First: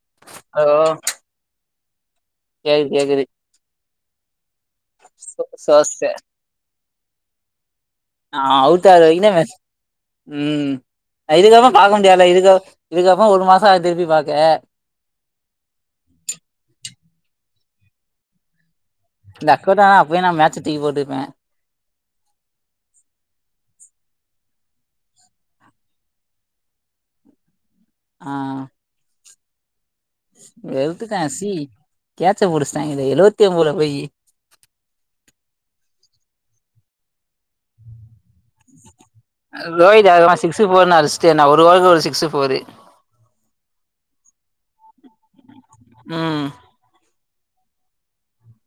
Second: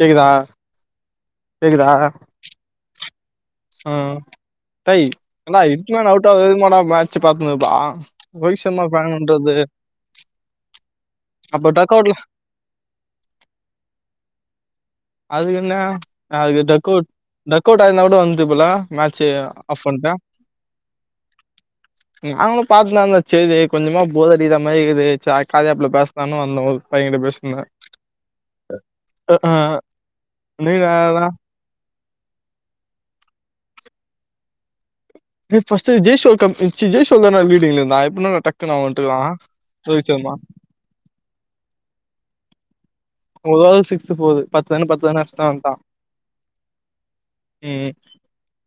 கேக்குதா ஹலோ கேக்குதா கேக்குது கேக்குது ஹான் டேய் என்னடா இதுக்கு சோச மேல அவுட் ஆதுடா மேட்ச பாத்தந்தப்பா ஆ ரோஹித் சர்மா அவுட்டாரு பிளான் வரைக்குந்தா மெஸ் பண்றது ம் இதுக்கு அப்புற அப்ப பாக்க டக் அவுட்ல முடியலா இதுக்க இதுக்கறம் ஒரு மாசம் திருப்பி பாக்க அதுக்கு என்ன அது டக் அவுட் டக் அவுட் ஆகுனா கூட வந்துட்டுப்பலா மேச்சு இந்த அக்கவுண்ட் ஆஃப் ஆனா பண்டா அப்பயே நா மேட்ச தூக்கி போட்டுருப்பே நாங்களு பாத்ததாந்தா சரி கொஞ்சமா போதடி இத மாதிரி இருக்கு காாப்ல பேச தானு வந்தோம் ஒரு பையனிட்ட பேசுந்தே ஆ அ ஆ நீ வெழுத்துட்டா யாருடா சி கேச்ச புடிஞ்ச்டா இது எழுவத்தி ஓம்போல போயி ர்ஸ ஜெயல் ஜெயசோல் தான வீடி இருான்ப்பன டக்கு நா வந்துட்டுக்கலாம் ரோஹித் அதிகமா சிக்ஸு போபர்னு அழிச்சட்டோ ஒருஓவக்கு ஒரு சிக்ஸு போரு ஒரு ஓவரு சிக்ஸ் போது பத்து தானே பத்து தான வட்டான் ம் ம்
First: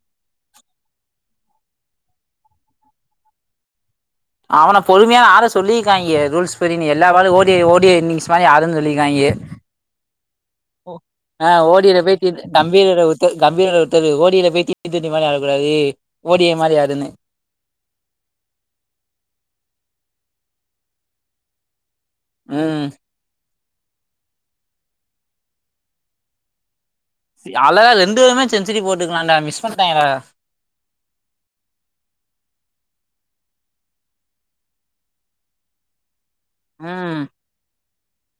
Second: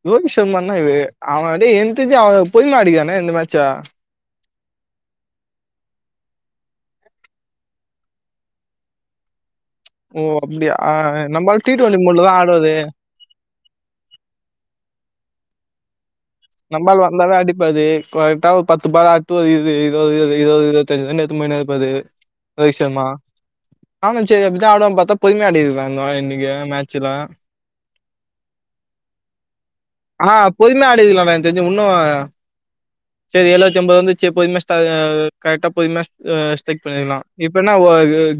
ரோகி சர்மனா இ அவன எஜ அவ பொருமயா அடிகானே இந்த மேட்சா அவன பொறுமையா ஆட சொல்லிருக்காய்ங்க ரூல்ஸ் படி நீ எல்லா பாலும் ஓடி ஓடி இன்னிங்ஸ் மாரி ஆடுன்னு சொல்லிருக்காய்ங்க ஓ அப்படியா ஓ நம்மால் ஆஹ் டி ஓடிற டுவெண்ட்டி மோட்ல போயி தான் ஆடுவாரு கம்பீர கம்பீர போய் ஒருத்தரு போய் தீர் துண்டி மாதிரி ஆடக்கூடாது ஓடி ஏ மாரி நம்மாள் ஆடுன்னு வந்தாவே அடிப்பாரு கரெக்டா ஒரு பத்து பாலு ஒரு இருபது இருபது இருபத்திஞ்சுத்து ரன் எடுத்னு போயிட் இருப்பாரு ரோஹித் ம் சர்மா ஆமா சரி அப்டிதா ஆடுவானு பாத்தா பொறுமயா ஆடியதுன்ந்தா இன்னைக்கு மேட்சல அழகா ரெண்டு பேருமே சென்ச்சுரி போட்டுக்கலான்டா மிஸ் பண்டாங்டா பொருமையா ஆடிதுக்கலாடா தெஞ்சு இன்னு சரி எழுுவத்தி ஐம்பது வந்து ச பொதுமயா கரெக்டா பொதுமைய செக் ம் பண்ணிக்கலாம் இப்பனா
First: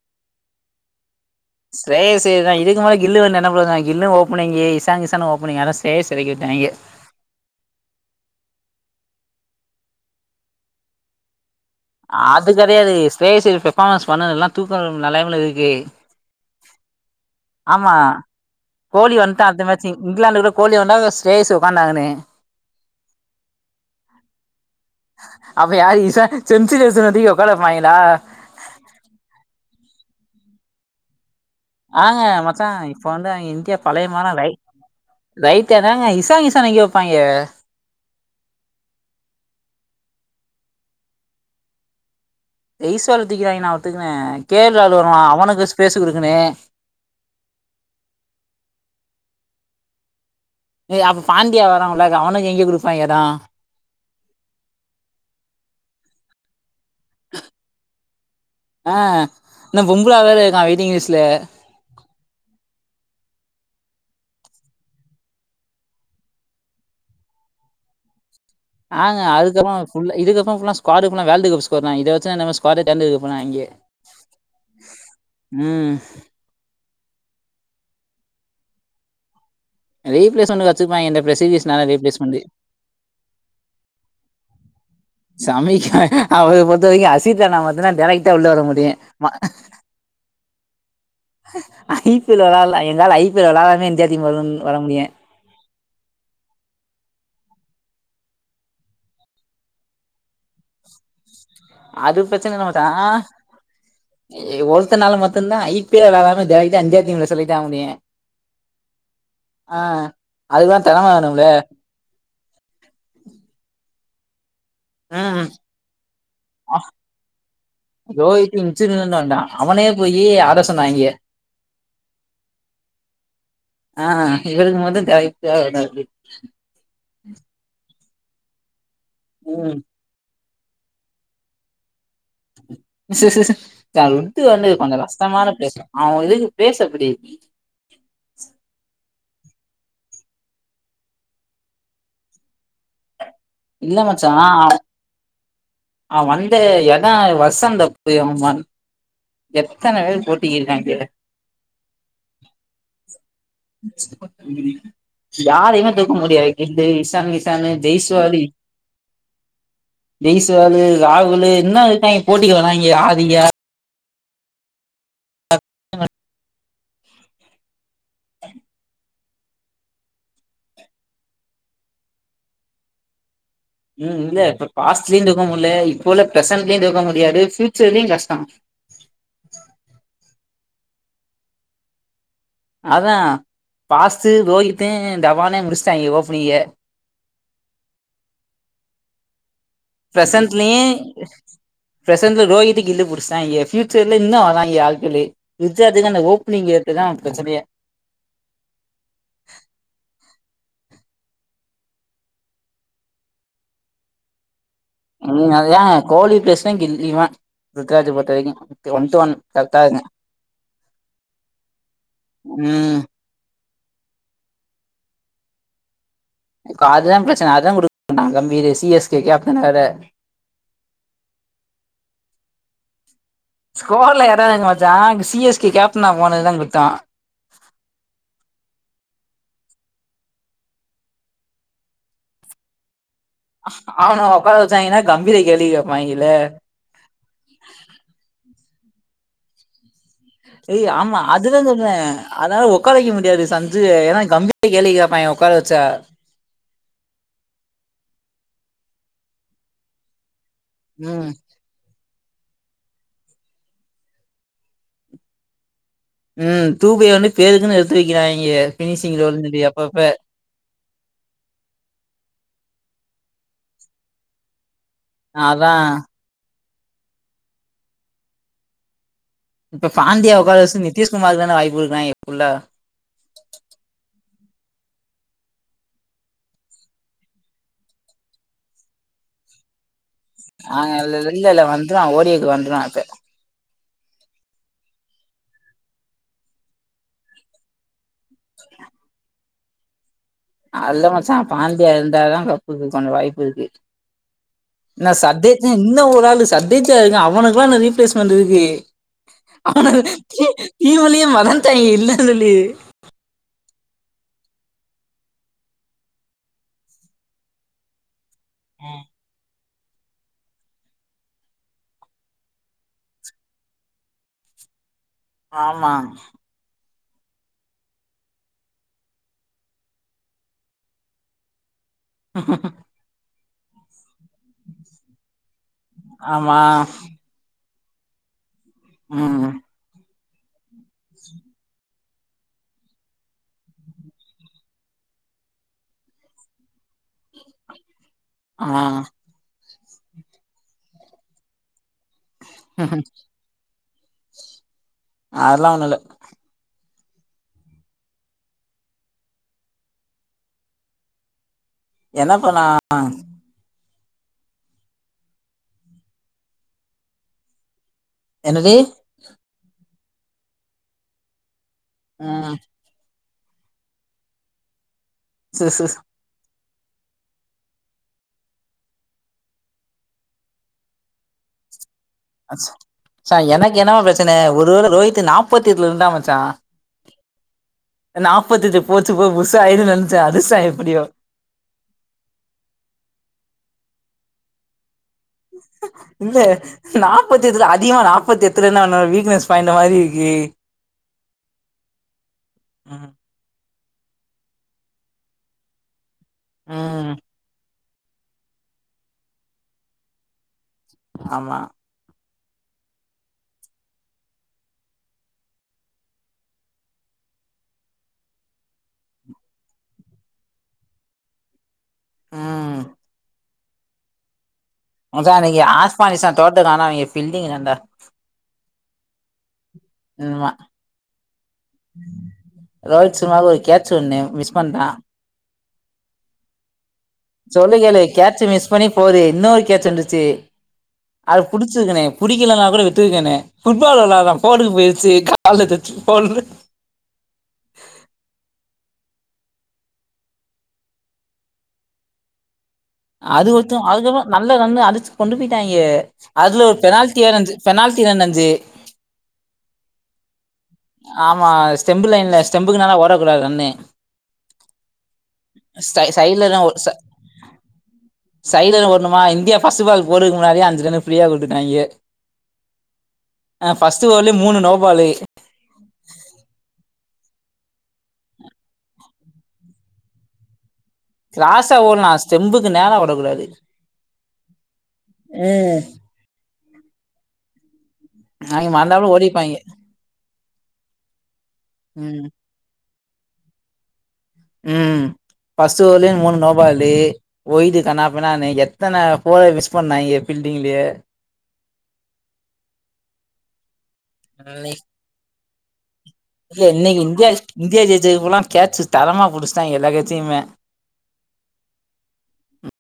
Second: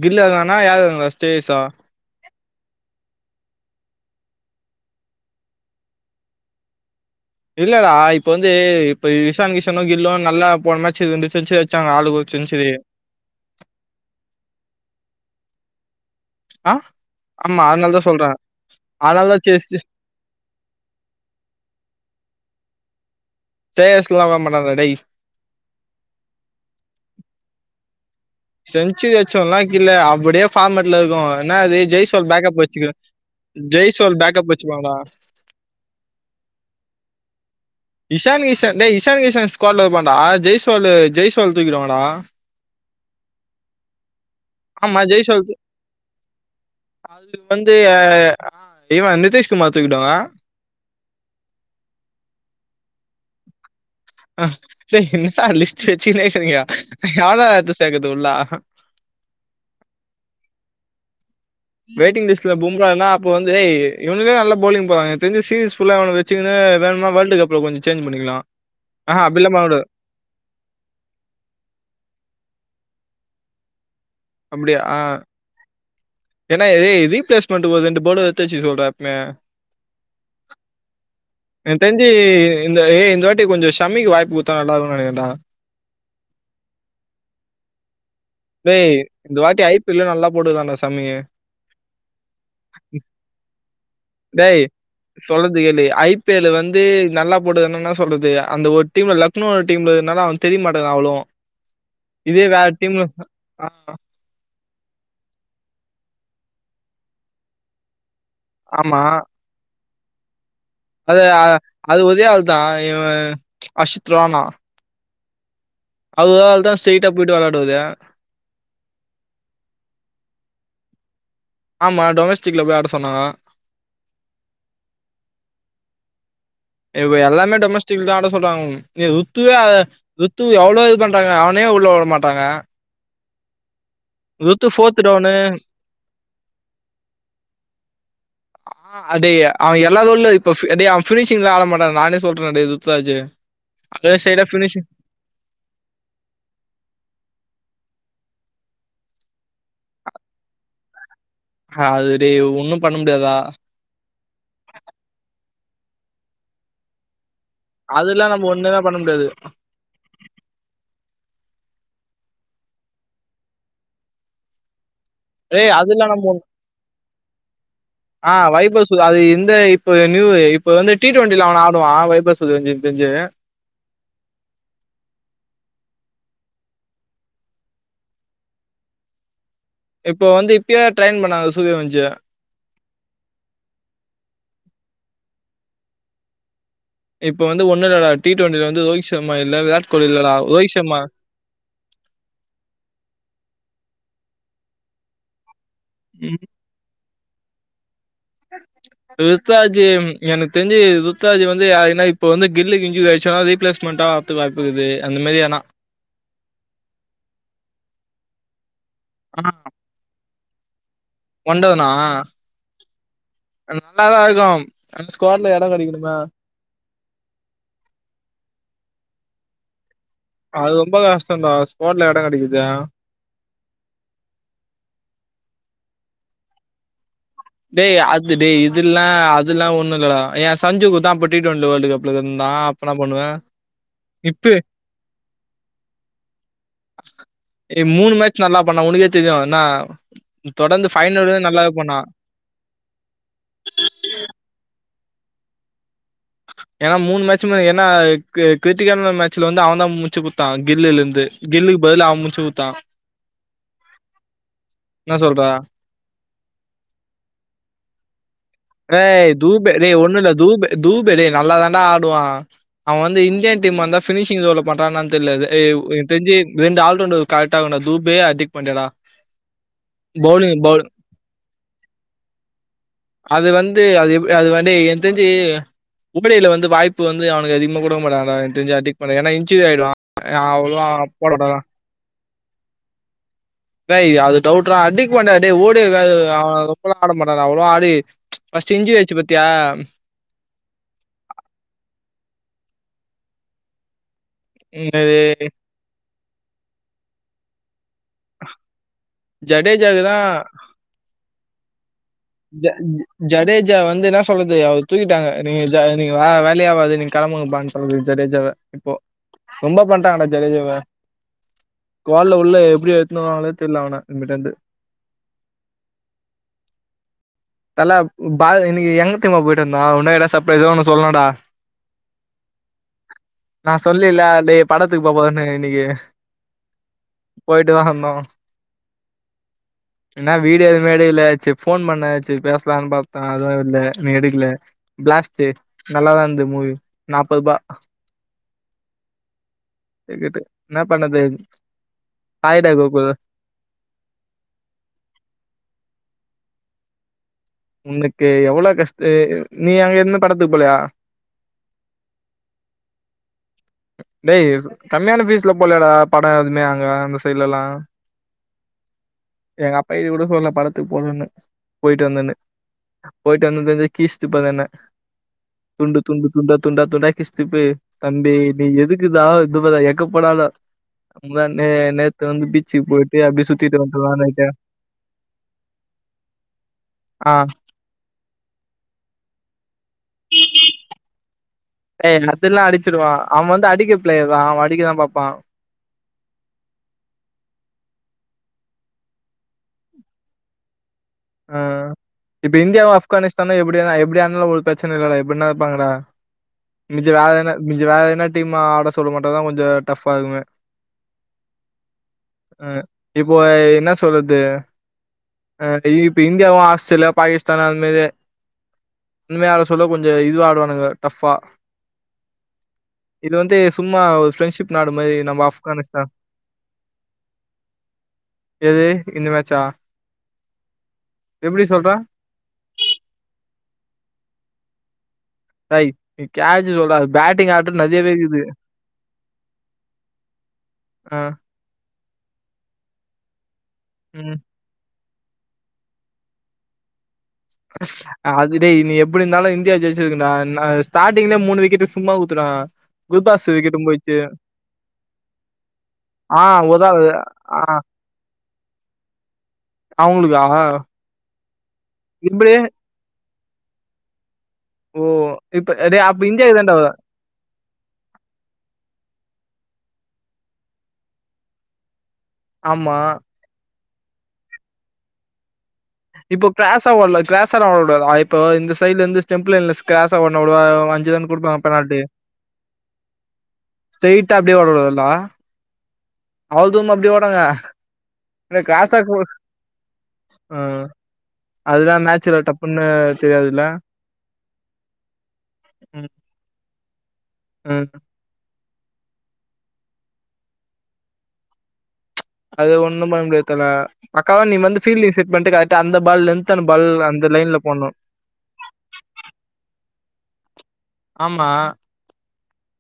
கில்னாயதுா ஸ்டேஸா சேரி சேரிதா இதுக்குமேல கில்லு வந்து எண்ண பண்றா கில்லு ஓப்பனிங்க இசாங்சான ஓப்பனிங்க சே சேரி இல்லடா இப்ப வந்து இப்ப இஷான் கிஷனு கில்லு நல்லா போன மேச்சி ரெண்டு செஞ்சுரி அ அது கடையாது [unintelligible] பெர்ஃபார்மன்ஸ் பண்ணது எல்லா தூக்கநெலைமை ல இருக்கு ஆ ஆமா அதனால தான் சொல்றேன். கோலி அதனால தான் வந்துட்டா அடுத்த செஸ் மாச்சிங் இங்குலாந்து கூட கோலி வந்தா [unintelligible] [unintelligible] வர மாட்டாடா டேய் அப்ப யார் ஈசா செஞ்சுரி அடிச்சவன தூக்கி உக்கார வைப்பாங்களா செஞ்சுரி அடிச்சவன்ல வக்கீல் அப்டியே ஃபார்மட்ல இருக்கு என்னா அது ஆங்க [unintelligible] பேக்கப் மச்சா வச்சுக்க இப்ப வந்து ஜெய்சோல் பேக்கப் வச்சுக்குவாங்டா ரைட்டு அதாங்க இஷான் கிஷன் எங்கே வைப்பாங்க இஷான் கிஷன் டே இஷான் கிஷன் ஸ்குவால்ல வைப்பண்ட ஜெய சோல்லு ஜெய் சோல் தூக்கிடுவாங்டா ஜெய் சுவலா தூக்கிடுவாங்க நா ஒத்துக்குவே கே லால் ஆமா வருவா அவனுக்கு ஸ்பேஸ்ஸு குடுக்குனு அதுக்கு வந்து ஆ இவ நிதிஷ்குமார் தூக்கிட்டோங்க ஏ அப்ப பாண்டியா வரா உள்ளக்க அவனுக்கு எங்க குடுப்பாங் எடோ அ டேய் என்னா லிஸ்ட்டு வச்சுே இருக்றீங்க எவளோ எடுத்து சேக்குது உள்ள ஆ இன்னு பொம்புல வேற இருக்கா வெயிட்டிங் லிஸ்ட்ல வெயிட்டிங் லிஸ்ட்டுல பொம்புல இருந்த அப்போ வந்து இவுங்களே நல்ல போலிங் போறங்க எனக்கு தெரிஞ்சி [unintelligible] ஃபுல்லா அவனுவாளவச்சு சிகிணு வேணும்னா வேல்டு கப்ல கொஞ்ச சேஞ்சி பண்ணிக்கலா ஆங்க அதுக்கப்ப [inaudible] [unintelligible] இதுக்கப்பறோ ஃபுல்லா ஸ்குவாடு ஃபுல்லா வேர்ல்ட் கப் ஸ்கோர் தா இதவெச்சில இன்னமே ஸ்குவாட் தேர்ந்தெடுக்கப் போறாங்கெ அப்டியா ஏன்னா இதே ரீ பிளேஸ் பண்ட்டு ஒரு ரெண்டு பௌலர் எடுத்து வச்சுக்க சொல்லுடா எப்பமே ரீப்ளேஸ்மண்ட் வச்சுருப்பாங்க இந்த எனக்கு பிரசஜர்ஸ்னால தெரிஞ்சு ரீப்ளேஸ்மண்ட் இந்த ஏ இந்த வாட்டி கொஞ்ச சம்மிக்கு வாய்ப்பு குத்த நல்லாருக்கு நெனக்கிரெண்ட சமமிக்க அவ பொறுத்த வரைக்கு அசித்த நா பத்தன்னா [unintelligible] டேய் இந்த வாட்டி ஐ பி எல் ல நல்லா போடுதானானா சம்மி ஐ பி எல் விளால எங்களால ஐ பி எல் விளலாமே இந்தியா டீம்மு வருன் டேய் வர முடியு சொல்றது கேளு ஐ பி எல் ல வந்து நல்லா போடுதுனும்னா சொல்றது அந்த ஒரு டீம்ல லக் குனு ஒரு டீம்ல இருக்துனால அவ தெரிய மாட்டாங்குற அவ்ளோவு அது இதே பிரச்சன இல்ல வேற மச்சா டீம்ல ஆ ஒருத்தனால மட்டுதா ஐ பி ல விளாடமா டைரக்ட்டா இந்தியா டீம்ல செலக்ட் ஆக முடியு ஆமா ஆ அதுதா அது அது ஒரே ஆள் தா இவ [unintelligible] அஹம் அவ்ரு ஒரு ஆள் தா ஸ்ட்ரெயிட்டா போயிட்டு விளயாடுவாரு [unintelligible] வேண்டா அவனே போய் அரசனாகிய ஆமா டொமஸ்டிக்ல போய் ஆட சொன்னாங்க ஆ இவ்ருக்கு மட்டு [unintelligible] இப்ப எல்லாமே டொமஸ்டிக் தா ஆட சொல்றாங்க ம் [unintelligible] ருத்துவு எவ்வளோ இது பண்றாங்க அவனே உள்ளவுட மாட்டாங்க [unintelligible] ருத்து வந்து கொஞ்ச ஃபோர்த் டவுனு கஷ்டமான ப்ளேஸ்ல அவ இதுக்கு ஃபேஸ்ஸு அப்டி [unintelligible] ஆ அடே அவ எல்லா உள்ள இப்பே டே அவ ஃப்னிஷி தா ஆட மாட்டா நானே சொல்றே டே துத்தராஜு இல்ல மச்சா அவ அவ வந்து எடா வசந்த புரியமன் [unintelligible] எத்தன பேரு போட்டிக்கு இருக்காங்க அது டேய் ஒண்ணு பண்ண முடியாதா யாரையுமே தூக்க முடியாது இந்த எக்ஸாமினேஷ் அதுல்லா நம்ம ஒன்னுனா பண்ண முடியாது டெய்ஸு வேலு ராகுலு இன்னு இருக்காய்ங்க போட்டிக்கி வராய்ங்க ஆதிகா ஏய் அதெல்லா நம்ம [unintelligible] ஆ வைபஸ்ஸு அது இந்த இப்ப நியூவு இப்ப வந்து டி டுவென்ட்டில அவன ஆடுவான் வைபஸு எனக் தெரிஞ்சு ம் இல்ல இப்ப பாஸ்ட்லயு தூக்க முடியல இப்ப உள்ள பிரசென்ட்லயு தூக்க முடியாது ஃபியூச்சர்லயு கஷ்டோ இப்போ வந்து இப்பயே ட்ரையின் பண்ணுதாங்க சூர்ய வம்சிய அதா பாஸ்டு ரோகித்து தவானயு முடிச்சட்டாங்க ஓபனிங்கே இப்ப வந்து ஒன்னு இல்லடா டி டுவென்ட்டில வந்து ரோஹித் சர்மா இல்ல விராட் கோலி இல்லடா ரோஹித் பிரசன்ட்லயு சர்மா பிரசன்ட்ல ரோகிக்துகின்டு புடிஸ்டாய்ங்க ஃபியூச்சர்ல இன்னு வராய்ங்க ஆட்களு இச்சாத்துக்கு அந்த ம் ஓப்பனி்ங் எ இதா பச்ச பய [unintelligible] ருத்தாஜு எனக்கு தெரிஞ்சு ருத்தாஜ் வந்து ஏனா இப்ப வந்து கில்லிக்கு இஞ்சுரி ஆயிச்சுன்னா ரீப்ளேஸ்மெண்டா த்து வாய்ப்பு இக்குது எங்களுக்கு அதுதா கோலி ப்ரச்சன கில்லிதா ருத்ராஜ பொறுத்த வரைக்கு ஒன் டு ஒன் கட்டாருக்குங்க ஒன் டு ஒன்னா ம் ஆனா நல்லாதா இருக்கு ஸ்குவாட்ல எடம் கெடைக்கணுமே எனக்கு அதுதா பிரச்சனை அதுதா குடுக்கணுமா Gambhir C S K captain வேற அது ரொம்ப கஷ்டன்டா ஸ்குவாட்ல எடம் கெடைக்குது ஸ்குவாட்ல எடம் எங்க மச்சா இங்க சி எஸ் கே கேப்டனா போனதுதா குத்தோ டேய் அது டேய் இது எல்லா அதெல்லா ஒன்னு இல்லடா ஏன் சஞ்சுக்குத்தா அப்ப டி டுவென்ட்டி வேர்ல்டு கப்ல இருந்தா இப்ப என்ன பண்ணுவ ஆ அவன ஒக்கார வச்சாய்ங்கனா கம்பீர கேள்வி கேப்பாய்ங்கலே ஏய் மூணு மேட்ச் நல்லா பண்ண உனக்கே நல்லா தெரியு இன்ன ஏய் தொடர்ந்து ஆமா ஃபைனல் வரையு அதுதா நல்லாவே சொல்றே பண்ணா அதனால ஒக்காரக்க வைக்க முடியாது சஞ்சுவ ஏனா கம்பீர கேள்வி கேப்பாய்ங்க ஒக்கார வச்சா ஏனா மூணு மேட்சுமே ஏனா கி கிருட்டிக்கான மேட்சுல வந்து அவன் தா முட்ச்சு குடுத் தா கில்லில இருந்து ம் கில்லிக்கு பதிலா அவன் மூச்சு குடுத்தா என்ன சொல்றா ம் தூபைய வந்து பேருக்குனு எடுத்து வைக்கிறாய்ங்க ஃபினிஷிங் டேய் ரோல்னு சொல்லி தூபே டேய் அப்பப்ப ஒன்னுல்ல தூபே தூபேலா நல்லா தாண்டா ஆடுவான் அவன் வந்து இந்தியன் டீம் வந்தா பினிஷிங் ஜோன்ல பண்றானானு தெர்ல அது அதா ஏய் எனக் தெஞ்சி ரெண்டு ஆள் ரவுண்டர் கரெட்டாருகனு தூபே அடிக்ட் பண்றியேடா இப்ப ஃபேமிலிய உட்கார வச்சி நிதீஷ்குமாருக்கு தான வாய்ப்பு குடுக்குறாய்ங்க ஃபுல்லா அது வந்து அது எப் அது வந்து எனக் தெரிஞ்சு உபடில வந்து வாய்பு வந்து அவனுக்கு அதிகமா குடுக்க மாட்டாங்க எனக் தெரிஞ்சு அவன டிக் பண்ணல ஏன்னா இன்ரி ஆயிடுவா ஏய் அவுங்களுக்குலா அப்பறோடா இப்டி தா ஓ டி ஏ க்கு வந்துருக்கா [unintelligible] டேய் அது டவுட்டு டா ஹட்டிக் பாண்டே டேய் ஓடி ஆ அவன் ரொம்பலா ஆட மாட்டா அவ்ளவா ஆடி ஃபர்ஸ்ட்டு இஞ்சுரி ஆயிச்சு பத்தியா நா இல்ல மச்சா பாண்டியன் இருந்தா தா கப்புக்கு கொஞ்சோ வாய்ப்பு இருக்கு என்ன என்னது சப்டேஜ் இன்னு ஒரு ஆள் சப்டேஜா இருக்கான் அவனுக்குல்லா இன்னு ரீப்ளேஸ்மெண்ட் இருக்கு அவன ஜடேஜாக்கு தா கி கிமோலயே மறன்டாய்ங்க இல்லனு சொல்லி [unintelligible] ஜடேஜா வந்து என்ன சொல்லுது அவர் தூக்கிட்டாங்க நீங்க நீங்க வேல ஆவாது நீங்க கிளம்புங்கப்பான்னு சொல்லற்து ஜடேஜாவ இப்போ ரொம்ப பண்றாங்கடா ஜலேஜேவ கோல்ல உள்ள எப்டி எடுத்துகு வாங்கனே தெரியல அவன நமிட்டருந்து ஆமா தலப் பா இன்க்கி எங்கத்தயமா போயிட்டு வந்தோ உன்னு எடா சப்ரைஸா ஒன்னு சொல்லோடா ஆஹ நா சொல்லில டே படத்துக்கு போ போதுனு இன்னிக்கி ஆமா போயிட்டு தான வந்தோ ம் ம் என்னா வீடு எதுவுமே எடுக்கல ச்சிப்ஸ் போன் பண்ணாச்சு பேசலானு பாத்தா அதுவு இல்ல நீ எடுக்கல பிளாஸ்ட்டு நல்லாதா இருந்து மூவி நாப்பது பா ஆ கேட்டு என்னா பண்ணுது அதுலா ஒன்னுல்ல உங்ளுக்கு எவ்வளோ கஷ்டு நீங்க அங்க இருந்து படத்துக்கு போலயா என்ன பன்னா அ டேய் கம்மியான ஃபீஸ்ல போலயேடா படோ எதுவுமே அங்க அந்த சைட்ல எல்லா என்னடி எங்க அப்பா கீட கூட சொல்லல படத்துக்கு போதன்னு போய்ட்டு வந்தன்னு ம் போயிட்டு வந்தது தெஞ்சா கீச்ட்டுப்பாங்க என்ன சேர் சேர் துண்டு துண்டு துண்ட துண்டா துண்டா கிஷ்திப்பு தம்பி நீ எதுக்குதாவ இதுப்பதா எங்க போனாலு இந்தனேனேத் அஸ் சோ எனக்கு என்னவ பிரச்சன இருக்கே ஒருவேள ரோஹித்து நாப்பத்தி எட்டுல இருந்தாமச்சா ஆ நாற்பத்தஜ்ஜு போச்சு போ புசா ஆயிரு நினைச்ச அடிஸா எப்புடியோ ஏய் அட்தெல்லா அடிச்சிடுவா அவ வந்து அடிக்க பிளேயர் தா அவ அடிக்கதா பாப்பா இல்லே நாப்பத்து எத்துல அதிகமா நாப்பத்து எத்துலனன்ன வீக்னஸ் பாயி ன்டு மாரி இருக்கு ஆ இப்ப இந்தியாவு ம் ஆப்கானிஸ்தானு எப்புடிலா எப்டி ஆட்னாலு ஒரு பிரச்சன இல்ல எப்டின்னா இருப்பாங்கடா மிச்சோ ம் வேற எதனா மிச்சோ வேற எதனா டீம் ஆட சொல்ல மட்டுதா கொஞ்சோ டஃப்பா இருக்குமே ஆமா இப்போய் என்ன சொல்லுது இப்ப இந்தியாவு ஆஸ்திரேலியா பாகிஸ்தானு அதுமேரி இனிமேயார சொல்லு கொஞ்சோ இதுவா ஆடுவானுங்க டஃபா ஆ இது வன்டு சும்மா ஒரு ஃப்ரெண்ட்ஷிப் நாடு மாரி அதா நம்ம அன்னைக்கி ஆப்கானிஸ்தான். ஆஸ்பானிஸா தோட்டக்கா அவ்ங்க பில்டிங் ஏன் டா எது இந்த மேச்சா ஆமா சொல்ற? ரோஹித் சர்மாக்கு ஒரு கேச்சு ஒண்ணு மிஸ் பண்டா ரேட் நீ கேச்சுவுடாத் சொல்லு கேளு கேட்சு மிஸ் பண்ணி ஃபோதுஸ இன்னொரு கேச்சு இருந்துச்சு ஆ. அ புடிச்சிருக்கேனே புடிக்கலன்னா கூட விட்டு இருங்கனே புட்பால் ம். விளயாடுறா ஃபோடுக்கு போயிருச்சு கா கால்ல தச்சு போல்று அதுடே நீ எப்புடி இருந்தாலு இந்தியா ஜெயிச்சிருக்கு டா ஸ்டாட்டிங்லே மூணு விக்கெட்டு சும்மா ஊத்துனா அது ஓகே அதுக்கப்புறம் நல்ல ரன்னு அடிச்சு கொண்டு போயிட்டாங்க ஆ அதுல ஒரு உதாவ் பெனால்ட்டி வேற ந்து ஆ பெனால்ட்டி ரன் அந்து அவுங்களுக்கா ஆமா ஸ்டெம்பு லயின்ல்ல ஸ்டெம்புக்கு நேரா ஓடக்கூடாது ரன்னு ஓ! இப்ப டேய் ச அப்ப இந்தியாக்கு சைட்லதா தான்டா ச சைட்ல தா ஒடணுமா இந்தியா ஃபர்ஸ்ட் பால் போட்றதுக்கு முன்னாேடியே அஞ்சு ஃப்ரீயா குடுத்துட்டாங்க ஆமா அ ஃபஸ்ட் ஓவர்லயே மூணு நோபாலு இப்போ க்ராசா ஒட்லா க்ராசாலா ஓட கூடாதா இப்ப இந்த சைட்லந்து ஸ்டேம்ப் லைன்ல க்ராசா ஓடுனா கூட [unintelligible] க்ராசா பெனால்டி. ஓடலாம் ஸ்டெம்புக்கு நேரரா ஒடக்கூடாது ஸ்ட்ரெய்ட்டா அப்டியே ஓடக்கூடாதுல்ல? ம் அவ்ளோ தூரமா அப்டி ஓடுறாங்க என் அவிங்க க்ராசாக் மறந்தாப்புல ஓடிப்பாய்ங்க ஆ அதுதா ம் மேச்சுல டப்புன்னு தெரியாதுல ம் ஃபஸ்ட்டு ஓவர்லே ம். மூணு நோபாலு ஓய்டு ம். கன்னாப் பின்னான்னு எத்தன ஃபோர மிஸ் பண்ணாங்க பீல்டிங்லயே அது ஒண்ணும் பண்ண முடியாது பக்காவா நீ வந்து பீல்ட் லைன் செட் பண்ணிட்டு கரெக்டா அந்த பால்ல இருந்து எ இன்னைக்கு இந்தியா இந்தியா ஜேயிச்சதுக்குல்லாம் கேச்சு தரமா புடிச்டாங்க எல்லா கேச்சையுமே ஆமா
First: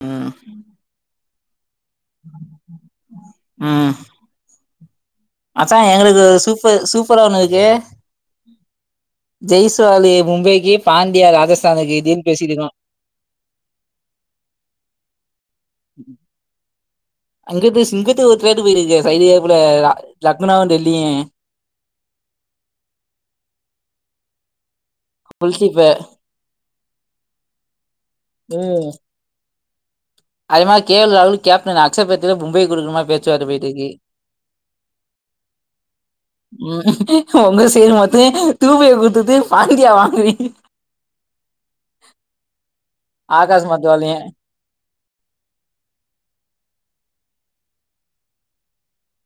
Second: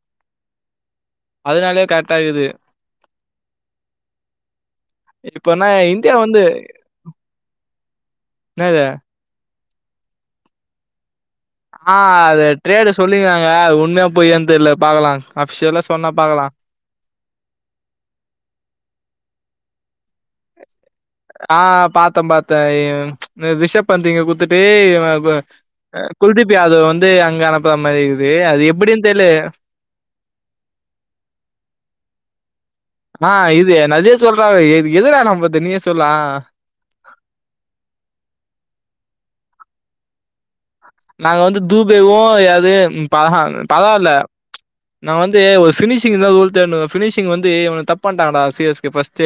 ம் அதனாலயே க ம் இப்பனா அதா இந்தியா எங்களுக்கு வந்து சூப்பர் சூப்பரா ஒண்ணு இருக்கு என்னது ஜெய் சோலி மும்பைக்கு பாண்டியா ராஜஸ் ஆ அது ட்ரேடு சொல்லிகாங்க அது உண்மையா போய்யான் தெரில பாக்கலான் அஃபிஷியல்லா சொன்னா பாக்கலாம் இங்கிட்டு சிங்கத்து ட்ரேடு பிரியுதுயா சைடுல கேப்புல லக்னோவு டெல்லியு ஆ பாத்தன் பாத்தன் ரிஷப் பந்தீங்க குத்துட்டு அ வ குல்தீப்பு குல்தீப் யாதவ் வந்து அங்க அனுப்புற மாரி இருக்குது அது ம் எப்புடினு தெர்ல அதே மாரி கே எல் ராகுல் கேப்டன் அக்ஸபேத்தில்ல மும்பை குடுக்குற மா ஆனா இது என்னதே சொல்றாங்க எது எதுடா நம்றது நீயே சொல்லேன் ம் உங்க சைடு மட்டும் குவிய குடுத்துடு பாண்டியா வாங்குவிங்க நாங்க வந்து துபேவும் எது பா ஆகாஷ் பரவால மத்தவாளையு நாங்க வந்து ஒரு ஃபினிஷிங் தா ரூல் தேடின் இருக்கோ ஃபினிஷிங் வந்து தப்பாட்டாங்கடா சிஎஸ்கே ஃபர்ஸ்டு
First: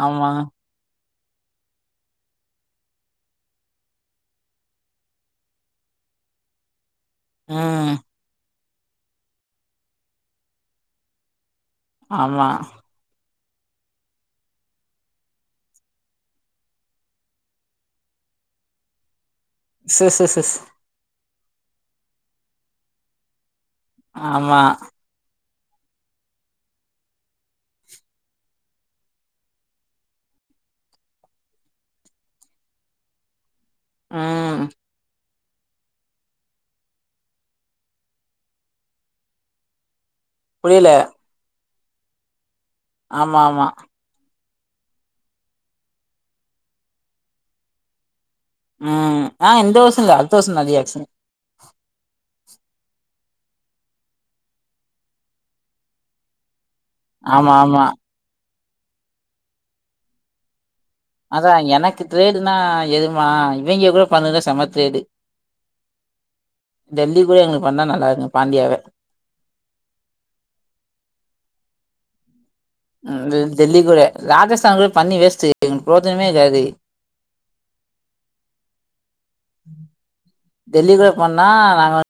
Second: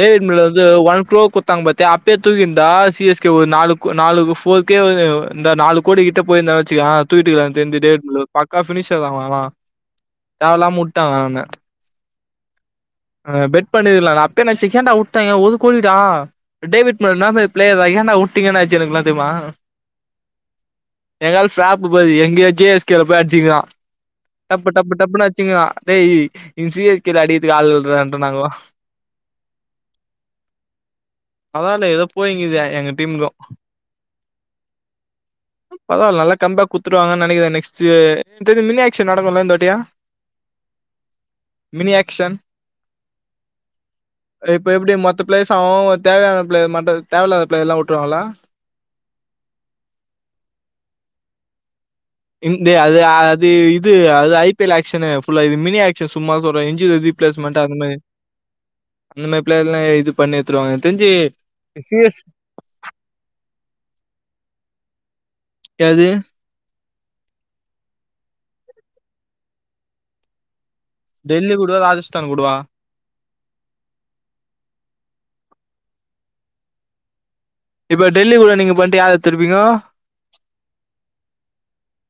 டே ஆமா [unintelligible] ஒன் க்ரோ குத்தாங்க பத்யா அப்பே தூகிந்த சி எஸ் கே ஒரு நாலு கோ நாலு ஃபோர் கே வந்து இந்த நாலு கோடிக்கிட்ட போயிட்ருந்தான் வச்சுக்கோவேன் தூக்கிட்டே எந்த ம் [unintelligible] இல்ல பக்கா பினிஷர் தான் அவன்லாம் தேவ இல்லாம வுட்டாங்க அவன ஆமா ஆ பெட் பண்ணிரல நா அப்பயே நெனச்சே ஏன்டா உட்டாங்க ஒரு கோடி டா டேவிட் மாரிலா ப்ளேயர் ஏன்டா உட்டீங்கன் ஆச்சு எனக்குலாம் தெரியுமா ச ச ச ஷ் எங் ஆள் [unintelligible] பாரு எங்யோ சி எஸ் கே ல போய் அடுச்சீன்ங்களா ஆமா டப்பு டப்பு டப்புன்னு அடிச்சினு இருக்கான் டேய் இங்க சி எஸ் கேல அடிக்கதுக் ஆள் இலன்றாங்கோ பரவால்ல ஏதோ போயினுக்குது எங்க டீமூக்கும் ம் பரவால்ல நல்ல கம் பேக் குத்துருவாங் நெனைக்குறேன் நெக்ஸ்ட் எனக் தெரிஞ்சி மினி ஆக்ஷன் நடக்குல இந்தாட்டியு புரியல மினி ஆக்ஷன் ஆமா ஆமா இப்ப எப்டி மொத்த பிளேஸ்சும் அவ அவ தேவையான பிளே மட்ட தேவையில்லாத ப்ளைஸ் எல்லா விட்டுருவாங்களா ம் ஆ இந்த வருஷோ இல்ல அடுத்த வருஷோ தா ரீ ஆக்ஷன்னு இந்த அது அது இது அது ஐ பி எல் ஆக்ஷனு ஃபுல்லா இது மினி ஆக்சன்னு சும்மா தா சொல்ற [unintelligible] ஆமா பிளேஸ்மெண்ட் அந்த ஆமா மாதிரி அந்த மாதிரி பிளேஸ்ல இது பண்ணித்துருவாங்க எனக்கு தெரிஞ்சு சி எஸ் னா எதுமா இவங்க கூட பண்ணுல செம [unintelligible] காது டெல்லி கூட எங்களுக்கு பண்ணா நல்லா இருக்க பாண்டியாவே டெல்லி கூடடுவா ராஸ்தான் கூடுவா டெல்லி கூட ராஜஸ்தான் கூட பண்ணி வேஸ்ட்டு எங்களுக்கு போரரோஜனமே இருக்காது இப்ப டெல்லி கூட நீங்க பண்ணிட்டு யாரே திருப்பீங்க டெல்லி கூட பண்ணா நாங்க வந்து